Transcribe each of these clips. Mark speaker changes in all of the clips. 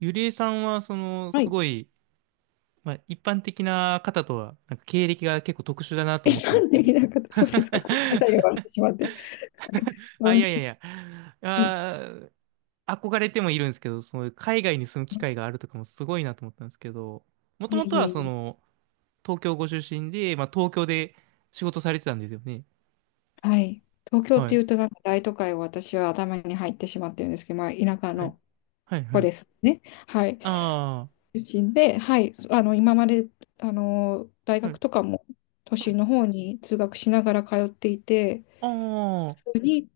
Speaker 1: ゆりえさんは、
Speaker 2: は
Speaker 1: す
Speaker 2: い。
Speaker 1: ごい、まあ、一般的な方とは、なんか経歴が結構特殊だなと思った
Speaker 2: な
Speaker 1: んです
Speaker 2: ん
Speaker 1: け
Speaker 2: でき
Speaker 1: ど。
Speaker 2: なかった、そうですか。ごめんなさいよ、笑って しまって。う
Speaker 1: あ、い
Speaker 2: ん。
Speaker 1: やいやいや。
Speaker 2: はい。
Speaker 1: あー、憧れてもいるんですけど、その、海外に住む機会があるとかもすごいなと思ったんですけど、もと
Speaker 2: いえ
Speaker 1: もと
Speaker 2: いえ
Speaker 1: は、
Speaker 2: い
Speaker 1: そ
Speaker 2: え。
Speaker 1: の、東京ご出身で、まあ、東京で仕事されてたんですよね。
Speaker 2: はい。東京っ
Speaker 1: は
Speaker 2: てい
Speaker 1: い。
Speaker 2: うと、なんか大都会を私は頭に入ってしまってるんですけど、まあ、田舎
Speaker 1: はい。
Speaker 2: の
Speaker 1: はい、は
Speaker 2: 子
Speaker 1: い。
Speaker 2: ですね。はい。
Speaker 1: あ
Speaker 2: 出身で、はい。今まで、大
Speaker 1: あ、は
Speaker 2: 学
Speaker 1: い。
Speaker 2: とかも都
Speaker 1: はい。
Speaker 2: 心の方に通学しながら通っていて、
Speaker 1: ああ、は
Speaker 2: 普通に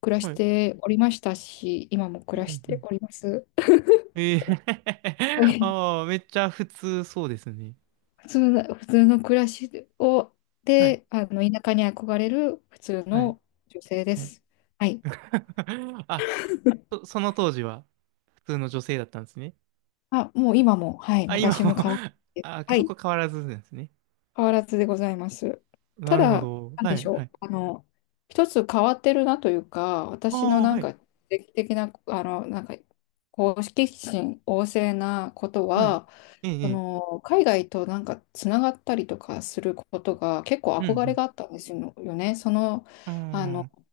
Speaker 2: 暮らし
Speaker 1: い。
Speaker 2: ておりましたし、今も
Speaker 1: う
Speaker 2: 暮らし
Speaker 1: ん、う
Speaker 2: て
Speaker 1: ん。
Speaker 2: おります。
Speaker 1: ええ。
Speaker 2: は い。
Speaker 1: ああ、めっちゃ普通そうですね。
Speaker 2: 普通の、普通の暮らしを、
Speaker 1: はい、
Speaker 2: で、田舎に憧れる普通
Speaker 1: はい、
Speaker 2: の女性で
Speaker 1: はい。
Speaker 2: す。はい。
Speaker 1: あ、その当時は普通の女性だったんですね。
Speaker 2: あ、もう今も、はい、
Speaker 1: あ、今
Speaker 2: 昔
Speaker 1: も。
Speaker 2: も変わら ず、
Speaker 1: あ、
Speaker 2: は
Speaker 1: そ
Speaker 2: い、
Speaker 1: こ変わらずんですね。
Speaker 2: 変わらずでございます。た
Speaker 1: なるほ
Speaker 2: だ、
Speaker 1: ど。
Speaker 2: なん
Speaker 1: は
Speaker 2: でし
Speaker 1: い、は
Speaker 2: ょ
Speaker 1: い。
Speaker 2: う、一つ変わってるなというか、
Speaker 1: あ
Speaker 2: 私の
Speaker 1: あ、
Speaker 2: な
Speaker 1: は
Speaker 2: ん
Speaker 1: い、
Speaker 2: か、定期的な、なんか、こう好奇心旺盛なこと
Speaker 1: はい。
Speaker 2: は、
Speaker 1: ええ、ええ。
Speaker 2: 海外となんかつながったりとかすることが結構
Speaker 1: う
Speaker 2: 憧れ
Speaker 1: ん、
Speaker 2: があったんですよね。その
Speaker 1: うん。
Speaker 2: あ
Speaker 1: うー
Speaker 2: の、
Speaker 1: ん。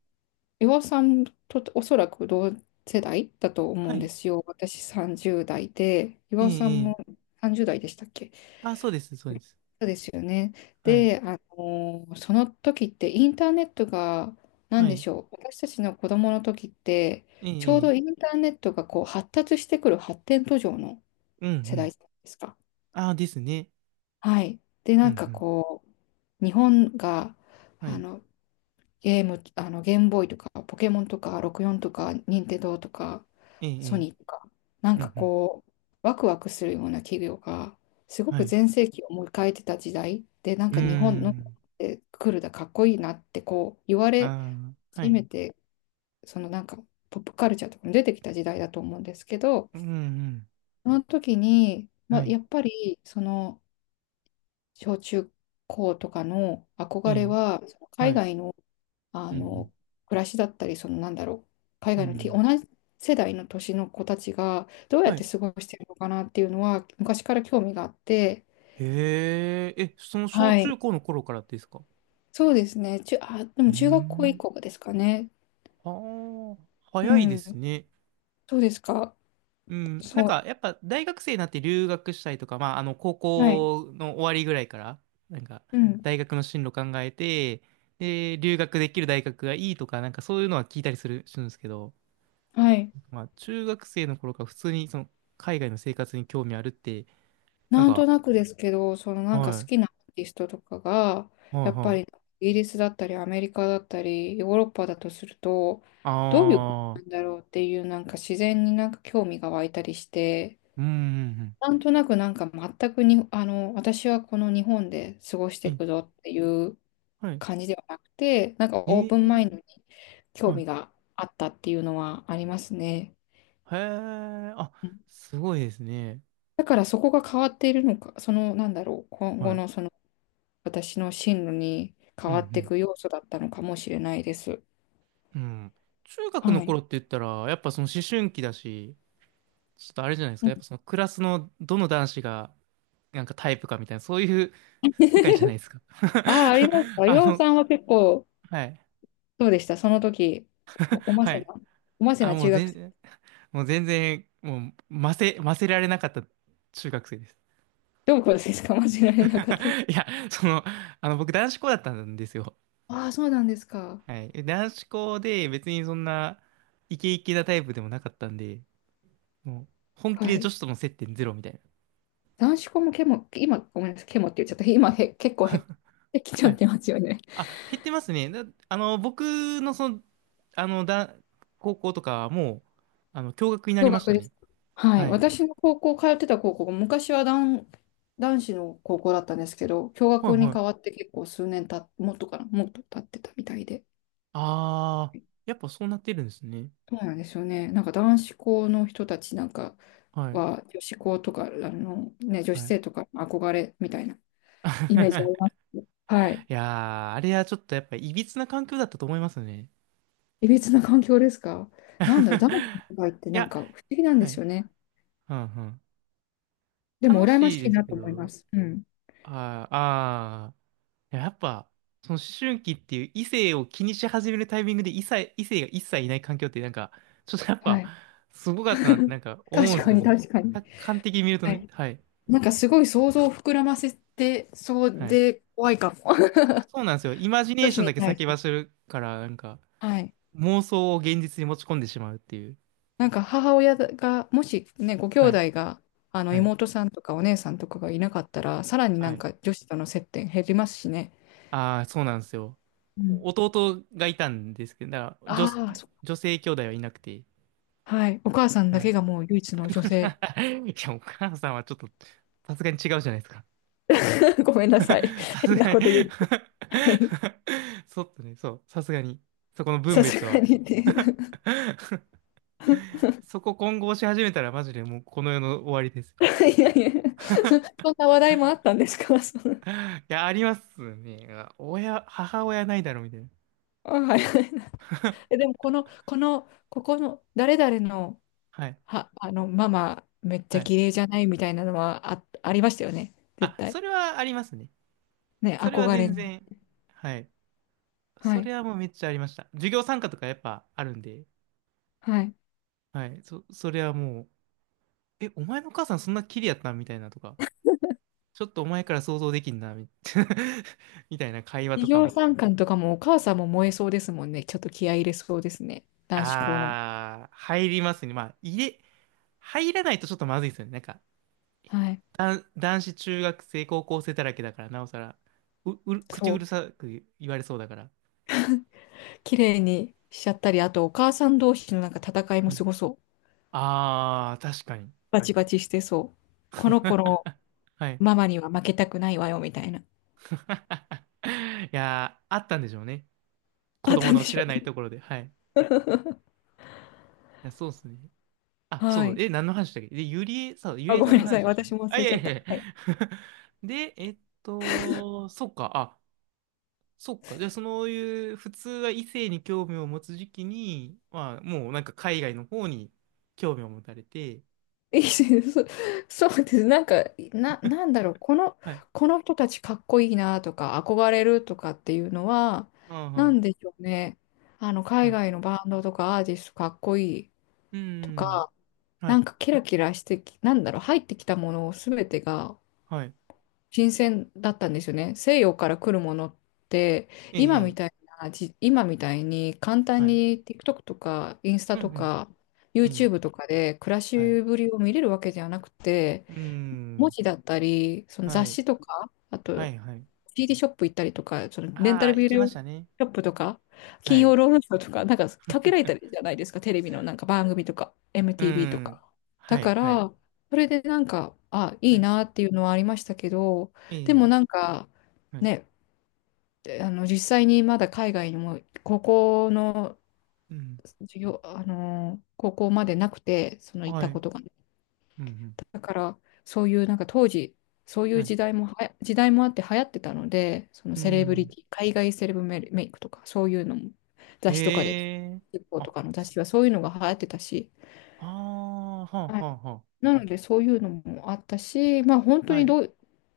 Speaker 2: 岩尾さんとおそらく同世代だと思
Speaker 1: は
Speaker 2: うんで
Speaker 1: い。
Speaker 2: すよ。私30代で、
Speaker 1: え
Speaker 2: 岩尾さ
Speaker 1: え、
Speaker 2: ん
Speaker 1: え
Speaker 2: も
Speaker 1: え。
Speaker 2: 30代でしたっけ。
Speaker 1: あ、そうです、そうです。
Speaker 2: そうですよね。
Speaker 1: はい、
Speaker 2: で、その時ってインターネットが何
Speaker 1: は
Speaker 2: で
Speaker 1: い。
Speaker 2: しょう、私たちの子供の時って、
Speaker 1: ええ、
Speaker 2: ちょう
Speaker 1: え
Speaker 2: ど
Speaker 1: え。
Speaker 2: インターネットがこう発達してくる発展途上の
Speaker 1: うん、う
Speaker 2: 世代
Speaker 1: ん。
Speaker 2: じゃないですか。
Speaker 1: ああ、ですね。
Speaker 2: はい。で、
Speaker 1: うん、
Speaker 2: な
Speaker 1: う
Speaker 2: んか
Speaker 1: ん。
Speaker 2: こう、日本が
Speaker 1: は
Speaker 2: あ
Speaker 1: い。
Speaker 2: のゲーム、ゲームボーイとか、ポケモンとか、64とか、任天堂とか、
Speaker 1: ええ、
Speaker 2: ソ
Speaker 1: ええ。
Speaker 2: ニーとか、な
Speaker 1: う
Speaker 2: んか
Speaker 1: ん、うん。
Speaker 2: こう、ワクワクするような企業が、すご
Speaker 1: は
Speaker 2: く
Speaker 1: い。
Speaker 2: 全盛期を迎えてた時代で、なん
Speaker 1: うー
Speaker 2: か日本の
Speaker 1: ん。
Speaker 2: え来るだ、かっこいいなって、こう、言われ
Speaker 1: ああ、は
Speaker 2: 始
Speaker 1: い。
Speaker 2: めて、そのなんか、ポップカルチャーとかも出てきた時代だと思うんですけど、
Speaker 1: うん、うん。
Speaker 2: その時に、ま
Speaker 1: は
Speaker 2: あ、
Speaker 1: い。
Speaker 2: やっぱり、その、小中高とかの
Speaker 1: え
Speaker 2: 憧れ
Speaker 1: え、
Speaker 2: は、その海
Speaker 1: はい。
Speaker 2: 外のあ
Speaker 1: うん、
Speaker 2: の暮らしだったり、そのなんだろう、海
Speaker 1: うん。
Speaker 2: 外
Speaker 1: う
Speaker 2: の
Speaker 1: ん、
Speaker 2: 同じ世代の年の子たちがどうやっ
Speaker 1: は
Speaker 2: て
Speaker 1: い。
Speaker 2: 過ごしてるのかなっていうのは昔から興味があって、
Speaker 1: へえ、え、その小
Speaker 2: は
Speaker 1: 中
Speaker 2: い。
Speaker 1: 高の頃からですか？
Speaker 2: そうですね、中あ、で
Speaker 1: うー
Speaker 2: も中学校以
Speaker 1: ん。
Speaker 2: 降ですかね。
Speaker 1: はあ、
Speaker 2: う
Speaker 1: 早いです
Speaker 2: ん、
Speaker 1: ね。
Speaker 2: そうですか、
Speaker 1: うん。なん
Speaker 2: そ
Speaker 1: か、
Speaker 2: う、
Speaker 1: やっぱ大学生になって留学したりとか、まあ、あの、高
Speaker 2: はい、
Speaker 1: 校の終わりぐらいから、なんか、
Speaker 2: うん、
Speaker 1: 大学の進路考えて、で、留学できる大学がいいとか、なんかそういうのは聞いたりする、するんですけど、
Speaker 2: はい。
Speaker 1: まあ、中学生の頃から普通に、その、海外の生活に興味あるって、なん
Speaker 2: なんと
Speaker 1: か、
Speaker 2: なくですけど、そのなんか好
Speaker 1: は
Speaker 2: きなアーティストとかが、
Speaker 1: い、はい、
Speaker 2: やっぱ
Speaker 1: は
Speaker 2: り
Speaker 1: い。
Speaker 2: イギリスだったりアメリカだったりヨーロッパだとすると、
Speaker 1: あ
Speaker 2: どういうことなん
Speaker 1: あ、
Speaker 2: だろうっていうなんか自然になんか興味が湧いたりして、
Speaker 1: うん、うん、
Speaker 2: なんとなくなんか全くに、私はこの日本で過ごして
Speaker 1: うん。
Speaker 2: い
Speaker 1: え、
Speaker 2: くぞっていう
Speaker 1: はい。
Speaker 2: 感じではなくて、なんかオー
Speaker 1: え
Speaker 2: プンマイ
Speaker 1: え、
Speaker 2: ンドに興
Speaker 1: はい。
Speaker 2: 味があったっていうのはありますね。
Speaker 1: へえ、あ、
Speaker 2: うん。
Speaker 1: すごいですね。
Speaker 2: だからそこが変わっているのか、そのなんだろう、今
Speaker 1: は
Speaker 2: 後
Speaker 1: い。
Speaker 2: のその私の進路に変
Speaker 1: う
Speaker 2: わってい
Speaker 1: ん、
Speaker 2: く要素だったのかもしれないです。
Speaker 1: うん。うん。中学の
Speaker 2: はい。
Speaker 1: 頃って言ったら、やっぱその思春期だし、ちょっとあれじゃないです
Speaker 2: う
Speaker 1: か。
Speaker 2: ん。
Speaker 1: やっぱそのクラスのどの男子がなんかタイプかみたいな、そういう 世界じゃないですか。
Speaker 2: ああ、あります か。
Speaker 1: あ
Speaker 2: 岩尾
Speaker 1: の、
Speaker 2: さんは結構、
Speaker 1: はい。
Speaker 2: どうでしたその時、もおま
Speaker 1: は
Speaker 2: せな、
Speaker 1: い。
Speaker 2: おませ
Speaker 1: あ、
Speaker 2: な中学生、
Speaker 1: もう全然、もう、ませ、ませられなかった中学生です。
Speaker 2: どうこうですか間違えなかった。
Speaker 1: いや、その、あの、僕男子校だったんですよ。
Speaker 2: ああ、そうなんですか。
Speaker 1: はい。え、男子校で別にそんなイケイケなタイプでもなかったんで、もう本気
Speaker 2: は
Speaker 1: で女
Speaker 2: い。
Speaker 1: 子との接点ゼロみたいな。
Speaker 2: 男子校もケモ、今、ごめんなさい、ケモって言っちゃった。今へ、結構へ、できち
Speaker 1: は
Speaker 2: ゃっ
Speaker 1: い。
Speaker 2: てますよね。
Speaker 1: あ、減ってますね。だ、あの、僕のその、あの、だ、高校とかはもう、あの、共学になり
Speaker 2: 共
Speaker 1: まし
Speaker 2: 学
Speaker 1: た
Speaker 2: で
Speaker 1: ね。
Speaker 2: す。はい。
Speaker 1: はい。
Speaker 2: 私の高校、通ってた高校が昔は男、男子の高校だったんですけど、共
Speaker 1: はい
Speaker 2: 学に
Speaker 1: は
Speaker 2: 変わっ
Speaker 1: い。
Speaker 2: て結構数年た、もっとかな、もっと経ってたみたいで。
Speaker 1: あー、やっぱそうなってるんですね。
Speaker 2: そうなんですよね。なんか男子校の人たちなんか
Speaker 1: はい。
Speaker 2: は、女子校とか、ね、女子
Speaker 1: はい。
Speaker 2: 生とか憧れみたいなイメージありま す。はい。
Speaker 1: いやー、あれはちょっとやっぱいびつな環境だったと思いますね。
Speaker 2: いびつな環境ですか。なんだろう、男子の 世界って
Speaker 1: い
Speaker 2: なん
Speaker 1: や、
Speaker 2: か不思議なんで
Speaker 1: は
Speaker 2: す
Speaker 1: い。
Speaker 2: よね。
Speaker 1: うんうん。
Speaker 2: でも
Speaker 1: 楽
Speaker 2: 羨ま
Speaker 1: し
Speaker 2: し
Speaker 1: い
Speaker 2: い
Speaker 1: です
Speaker 2: な
Speaker 1: け
Speaker 2: と思いま
Speaker 1: ど、
Speaker 2: す。うん。
Speaker 1: ああ、あー、いややっぱ、その思春期っていう異性を気にし始めるタイミングで異性が一切いない環境ってなんか、ちょっとやっ
Speaker 2: は
Speaker 1: ぱ、
Speaker 2: い。
Speaker 1: すごかったなってなん か思うんで
Speaker 2: 確
Speaker 1: す
Speaker 2: か
Speaker 1: けど
Speaker 2: に、
Speaker 1: ね。
Speaker 2: 確かに。
Speaker 1: 客観的に見ると
Speaker 2: は
Speaker 1: ね、
Speaker 2: い。
Speaker 1: はい、
Speaker 2: なんかすごい想像を膨らませてそう
Speaker 1: はい。
Speaker 2: で怖いかも。
Speaker 1: そうなんですよ。イマジネ
Speaker 2: 女
Speaker 1: ー
Speaker 2: 子
Speaker 1: ションだ
Speaker 2: に
Speaker 1: け
Speaker 2: 対し
Speaker 1: 先
Speaker 2: て。
Speaker 1: 走るから、なんか、
Speaker 2: はい。
Speaker 1: 妄想を現実に持ち込んでしまうっていう。
Speaker 2: なんか母親が、もしね、ご兄
Speaker 1: はい、
Speaker 2: 弟が、あの
Speaker 1: はい、
Speaker 2: 妹さんとかお姉さんとかがいなかったら、さらにな
Speaker 1: は
Speaker 2: ん
Speaker 1: い。
Speaker 2: か女子との接点減りますしね。
Speaker 1: ああ、そうなんですよ。
Speaker 2: うん。
Speaker 1: 弟がいたんですけど、だから女、
Speaker 2: ああ、そ。
Speaker 1: 女性兄弟はいなくて、
Speaker 2: はい。お母さんだ
Speaker 1: は
Speaker 2: け
Speaker 1: い。
Speaker 2: がもう唯一の 女性。
Speaker 1: いや、お母さんはちょっと、さすがに違うじゃないですか。
Speaker 2: ごめんなさい。
Speaker 1: さす
Speaker 2: 変な
Speaker 1: がに。
Speaker 2: こと言って。はい。
Speaker 1: そっとね、そう、さすがに。そこの分
Speaker 2: さす
Speaker 1: 別
Speaker 2: が
Speaker 1: は。
Speaker 2: にね。
Speaker 1: そこ混合し始めたらマジでもうこの世の終わりです。
Speaker 2: いやいや、そ、そんな話題もあったんですかその。
Speaker 1: いや、ありますね。親、母親ないだろ、みたいな。
Speaker 2: あ、はい。え でも、この、この、ここの、誰々の
Speaker 1: はい。
Speaker 2: は、ママ、めっちゃ
Speaker 1: はい。
Speaker 2: 綺麗じゃないみたいなのはあ、ありましたよね。絶
Speaker 1: あ、
Speaker 2: 対。
Speaker 1: それはありますね。
Speaker 2: ね、
Speaker 1: それは
Speaker 2: 憧れ
Speaker 1: 全
Speaker 2: の。
Speaker 1: 然。はい。
Speaker 2: は
Speaker 1: そ
Speaker 2: い。
Speaker 1: れはもうめっちゃありました。授業参加とかやっぱあるんで。
Speaker 2: はい。
Speaker 1: はい。それはもう、え、お前のお母さんそんなキリやったんみたいなとか。ちょっとお前から想像できんな、みたいな会話と
Speaker 2: 企
Speaker 1: か
Speaker 2: 業
Speaker 1: も。
Speaker 2: 参観とかもお母さんも燃えそうですもんね。ちょっと気合い入れそうですね。男子校の。
Speaker 1: あー、入りますね。入らないとちょっとまずいですよね。なんか、
Speaker 2: はい。
Speaker 1: 男子中学生、高校生だらけだから、なおさら、う、うる、口
Speaker 2: そ
Speaker 1: うる
Speaker 2: う。
Speaker 1: さく言われそうだから。
Speaker 2: 綺麗にしちゃったり、あとお母さん同士のなんか戦いも
Speaker 1: はい、
Speaker 2: すごそう。
Speaker 1: あー、確かに。
Speaker 2: バチバチしてそう。この子の
Speaker 1: はい。
Speaker 2: ママには負けたくないわよ、みたいな。
Speaker 1: いやー、あったんでしょうね。子
Speaker 2: あっ
Speaker 1: 供
Speaker 2: たん
Speaker 1: の
Speaker 2: で
Speaker 1: 知
Speaker 2: しょ
Speaker 1: ら
Speaker 2: う
Speaker 1: ない
Speaker 2: ね。
Speaker 1: ところで。はい。いや、そうっすね。あ、
Speaker 2: は
Speaker 1: そう、
Speaker 2: い。
Speaker 1: え、何の話だっけで、ゆ
Speaker 2: あ、
Speaker 1: りえ
Speaker 2: ご
Speaker 1: さん
Speaker 2: めん
Speaker 1: の
Speaker 2: なさ
Speaker 1: 話
Speaker 2: い。
Speaker 1: でした
Speaker 2: 私
Speaker 1: ね。
Speaker 2: も忘
Speaker 1: あ、い
Speaker 2: れち
Speaker 1: や
Speaker 2: ゃっ
Speaker 1: いや
Speaker 2: た。
Speaker 1: いや。
Speaker 2: はい。
Speaker 1: で、そっか、あ、そっか。じゃあ、そういう、普通は異性に興味を持つ時期に、まあ、もうなんか海外の方に興味を持たれて、
Speaker 2: いいし そそうです。なんか、な、なんだろう。この、
Speaker 1: はい。
Speaker 2: この人たちかっこいいなとか、憧れるとかっていうのは、なん
Speaker 1: あ
Speaker 2: でしょうね。
Speaker 1: あ、
Speaker 2: 海
Speaker 1: はい。
Speaker 2: 外のバンドとかアーティストかっこいい
Speaker 1: うー
Speaker 2: と
Speaker 1: ん。
Speaker 2: か、
Speaker 1: は
Speaker 2: な
Speaker 1: い。
Speaker 2: んかキラキラしてき、なんだろう、入ってきたものすべてが
Speaker 1: はい。
Speaker 2: 新鮮だったんですよね。西洋から来るものって、
Speaker 1: え
Speaker 2: 今
Speaker 1: え、
Speaker 2: み
Speaker 1: ええ、
Speaker 2: たいな、じ、今みたいに簡単
Speaker 1: はい。
Speaker 2: に TikTok とかインスタ
Speaker 1: うん、
Speaker 2: と
Speaker 1: うん。
Speaker 2: か
Speaker 1: ええ、
Speaker 2: YouTube とかで暮らし
Speaker 1: はい。
Speaker 2: ぶりを見れるわけじゃなくて、
Speaker 1: うー
Speaker 2: 文
Speaker 1: ん。
Speaker 2: 字だったり、その
Speaker 1: は
Speaker 2: 雑
Speaker 1: い。
Speaker 2: 誌とか、あ
Speaker 1: は
Speaker 2: と
Speaker 1: い、はい。
Speaker 2: CD ショップ行ったりとか、そのレンタ
Speaker 1: あ
Speaker 2: ル
Speaker 1: あ、行
Speaker 2: ビ
Speaker 1: き
Speaker 2: デ
Speaker 1: ま
Speaker 2: オ
Speaker 1: し
Speaker 2: シ
Speaker 1: たね。
Speaker 2: ョップとか、
Speaker 1: は
Speaker 2: 金
Speaker 1: い。
Speaker 2: 曜ロードショーとか、なんかかけられたりじゃ ないですか、テレビのなんか番組とか、
Speaker 1: うー
Speaker 2: MTV と
Speaker 1: ん。
Speaker 2: か。だ
Speaker 1: はい、
Speaker 2: か
Speaker 1: はい。
Speaker 2: ら、それでなんか、あ、い
Speaker 1: は
Speaker 2: い
Speaker 1: い、
Speaker 2: なっていうのはありましたけど、で
Speaker 1: え
Speaker 2: も
Speaker 1: え、
Speaker 2: なんか、
Speaker 1: はい。
Speaker 2: ね、あの実際にまだ海外にも高校の
Speaker 1: うん。
Speaker 2: 授業、あの高校までなくて、その行っ
Speaker 1: は
Speaker 2: た
Speaker 1: い。う
Speaker 2: こ
Speaker 1: ん、
Speaker 2: とがね。
Speaker 1: うん。
Speaker 2: だからそういうなんか当時そうい
Speaker 1: は
Speaker 2: う
Speaker 1: い。
Speaker 2: 時代もはや時代もあって流行ってたので、その
Speaker 1: う
Speaker 2: セレブリ
Speaker 1: ん。
Speaker 2: ティ海外セレブメメイクとかそういうのも
Speaker 1: へ
Speaker 2: 雑誌とかで
Speaker 1: え。
Speaker 2: 日報と
Speaker 1: あ、
Speaker 2: かの雑誌はそういうのが流行ってたし、
Speaker 1: ああ、はあ、は
Speaker 2: はい。
Speaker 1: あ、は
Speaker 2: なのでそういうのもあったし、まあ、本
Speaker 1: あ。
Speaker 2: 当
Speaker 1: は
Speaker 2: に
Speaker 1: い。
Speaker 2: どう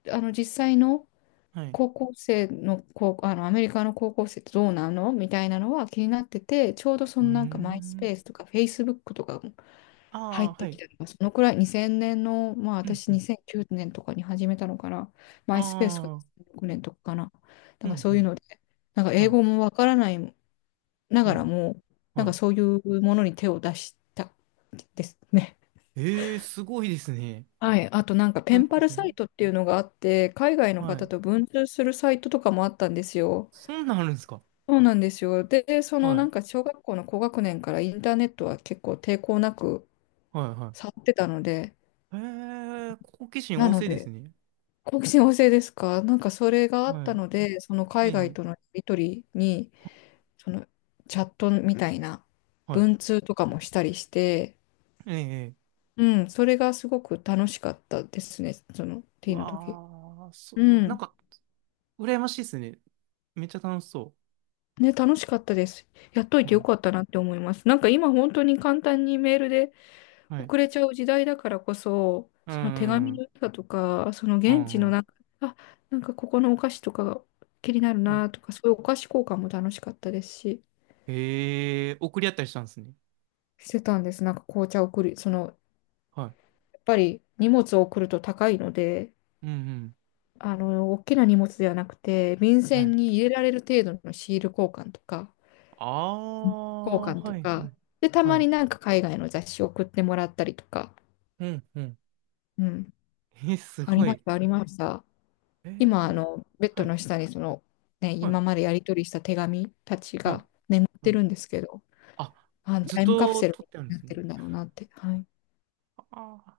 Speaker 2: 実際の
Speaker 1: はい。
Speaker 2: 高校生の高あのアメリカの高校生ってどうなのみたいなのは気になってて、ちょうどそ
Speaker 1: うー
Speaker 2: のなんかマイス
Speaker 1: ん。
Speaker 2: ペースとかフェイスブックとか
Speaker 1: あ
Speaker 2: 入
Speaker 1: あ、
Speaker 2: っ
Speaker 1: は
Speaker 2: てき
Speaker 1: い。
Speaker 2: たのが、そのくらい2000年の、まあ
Speaker 1: うん、
Speaker 2: 私
Speaker 1: うん。
Speaker 2: 2009年とかに始めたのかな。マイスペースが
Speaker 1: ああ、
Speaker 2: 2006年とかかな。
Speaker 1: う
Speaker 2: なんか
Speaker 1: ん、
Speaker 2: そ
Speaker 1: う
Speaker 2: ういう
Speaker 1: ん。
Speaker 2: ので、なんか英
Speaker 1: はい。
Speaker 2: 語もわからないな
Speaker 1: う
Speaker 2: がら
Speaker 1: ん。
Speaker 2: も、なん
Speaker 1: は
Speaker 2: か
Speaker 1: い。
Speaker 2: そういうものに手を出したですね。
Speaker 1: ええ、すごいですね。
Speaker 2: はい。あとなんか
Speaker 1: す
Speaker 2: ペン
Speaker 1: ごい
Speaker 2: パ
Speaker 1: で
Speaker 2: ル
Speaker 1: す
Speaker 2: サ
Speaker 1: ね。
Speaker 2: イトっていうのがあって、海外の
Speaker 1: は
Speaker 2: 方
Speaker 1: い。
Speaker 2: と文通するサイトとかもあったんですよ。
Speaker 1: そんなんあるんですか？
Speaker 2: そうなんですよ。で、その
Speaker 1: は
Speaker 2: な
Speaker 1: い。
Speaker 2: んか小学校の高学年からインターネットは結構抵抗なく
Speaker 1: はい、は
Speaker 2: 触ってたので、
Speaker 1: い。へえ、好奇心
Speaker 2: な
Speaker 1: 旺
Speaker 2: の
Speaker 1: 盛です
Speaker 2: で、
Speaker 1: ね。
Speaker 2: 好奇心旺盛ですか。なんかそれがあっ
Speaker 1: は
Speaker 2: た
Speaker 1: い。
Speaker 2: ので、その
Speaker 1: え
Speaker 2: 海外
Speaker 1: え。
Speaker 2: とのやり取りに、そのチャットみたいな
Speaker 1: はい。
Speaker 2: 文通とかもしたりして、
Speaker 1: ええ。
Speaker 2: うん、それがすごく楽しかったですね、その
Speaker 1: う
Speaker 2: T の時。
Speaker 1: わあ、そ、
Speaker 2: う
Speaker 1: なん
Speaker 2: ん。
Speaker 1: か、羨ましいですね。めっちゃ楽しそ
Speaker 2: ね、楽しかったです。やっとい
Speaker 1: う。
Speaker 2: て
Speaker 1: は
Speaker 2: よ
Speaker 1: い。
Speaker 2: かったなって思います。なんか今本当に簡単にメールで
Speaker 1: はい。
Speaker 2: 送れちゃう時代だからこそ、
Speaker 1: うん、
Speaker 2: その手
Speaker 1: う
Speaker 2: 紙の
Speaker 1: ん、
Speaker 2: 良さとか、その
Speaker 1: う
Speaker 2: 現
Speaker 1: ん、
Speaker 2: 地
Speaker 1: う
Speaker 2: の
Speaker 1: ん。
Speaker 2: なんか、あ、なんかここのお菓子とかが気になる
Speaker 1: はい。
Speaker 2: なとか、そういうお菓子交換も楽しかったですし。
Speaker 1: へえ、送り合ったりしたんですね。
Speaker 2: してたんです。なんか紅茶を送る、その、
Speaker 1: はい。
Speaker 2: やっぱり荷物を送ると高いので、
Speaker 1: うん、うん。
Speaker 2: 大きな荷物ではなくて、便
Speaker 1: は
Speaker 2: 箋
Speaker 1: い。
Speaker 2: に入れられる程度のシール交換とか、
Speaker 1: あ
Speaker 2: 交
Speaker 1: あ、
Speaker 2: 換と
Speaker 1: はい、は
Speaker 2: か、
Speaker 1: い。
Speaker 2: で、た
Speaker 1: は
Speaker 2: ま
Speaker 1: い。
Speaker 2: になんか海外の雑誌を送ってもらったりとか、
Speaker 1: うん、うん。
Speaker 2: うん、
Speaker 1: え、す
Speaker 2: あり
Speaker 1: ご
Speaker 2: まし
Speaker 1: い。
Speaker 2: た、ありました。
Speaker 1: え
Speaker 2: 今、
Speaker 1: ー、
Speaker 2: ベッ
Speaker 1: は
Speaker 2: ド
Speaker 1: い、
Speaker 2: の下にその、ね、
Speaker 1: はい、
Speaker 2: 今までやり取りした手紙たち
Speaker 1: うん、
Speaker 2: が眠っ
Speaker 1: は
Speaker 2: て
Speaker 1: い。
Speaker 2: るんですけど、
Speaker 1: あ、
Speaker 2: あの
Speaker 1: ずっ
Speaker 2: タイムカプ
Speaker 1: と
Speaker 2: セル
Speaker 1: 撮っ
Speaker 2: みたい
Speaker 1: てあるん
Speaker 2: に
Speaker 1: で
Speaker 2: な
Speaker 1: す
Speaker 2: っ
Speaker 1: ね。
Speaker 2: てるんだろうなって。はい。
Speaker 1: あ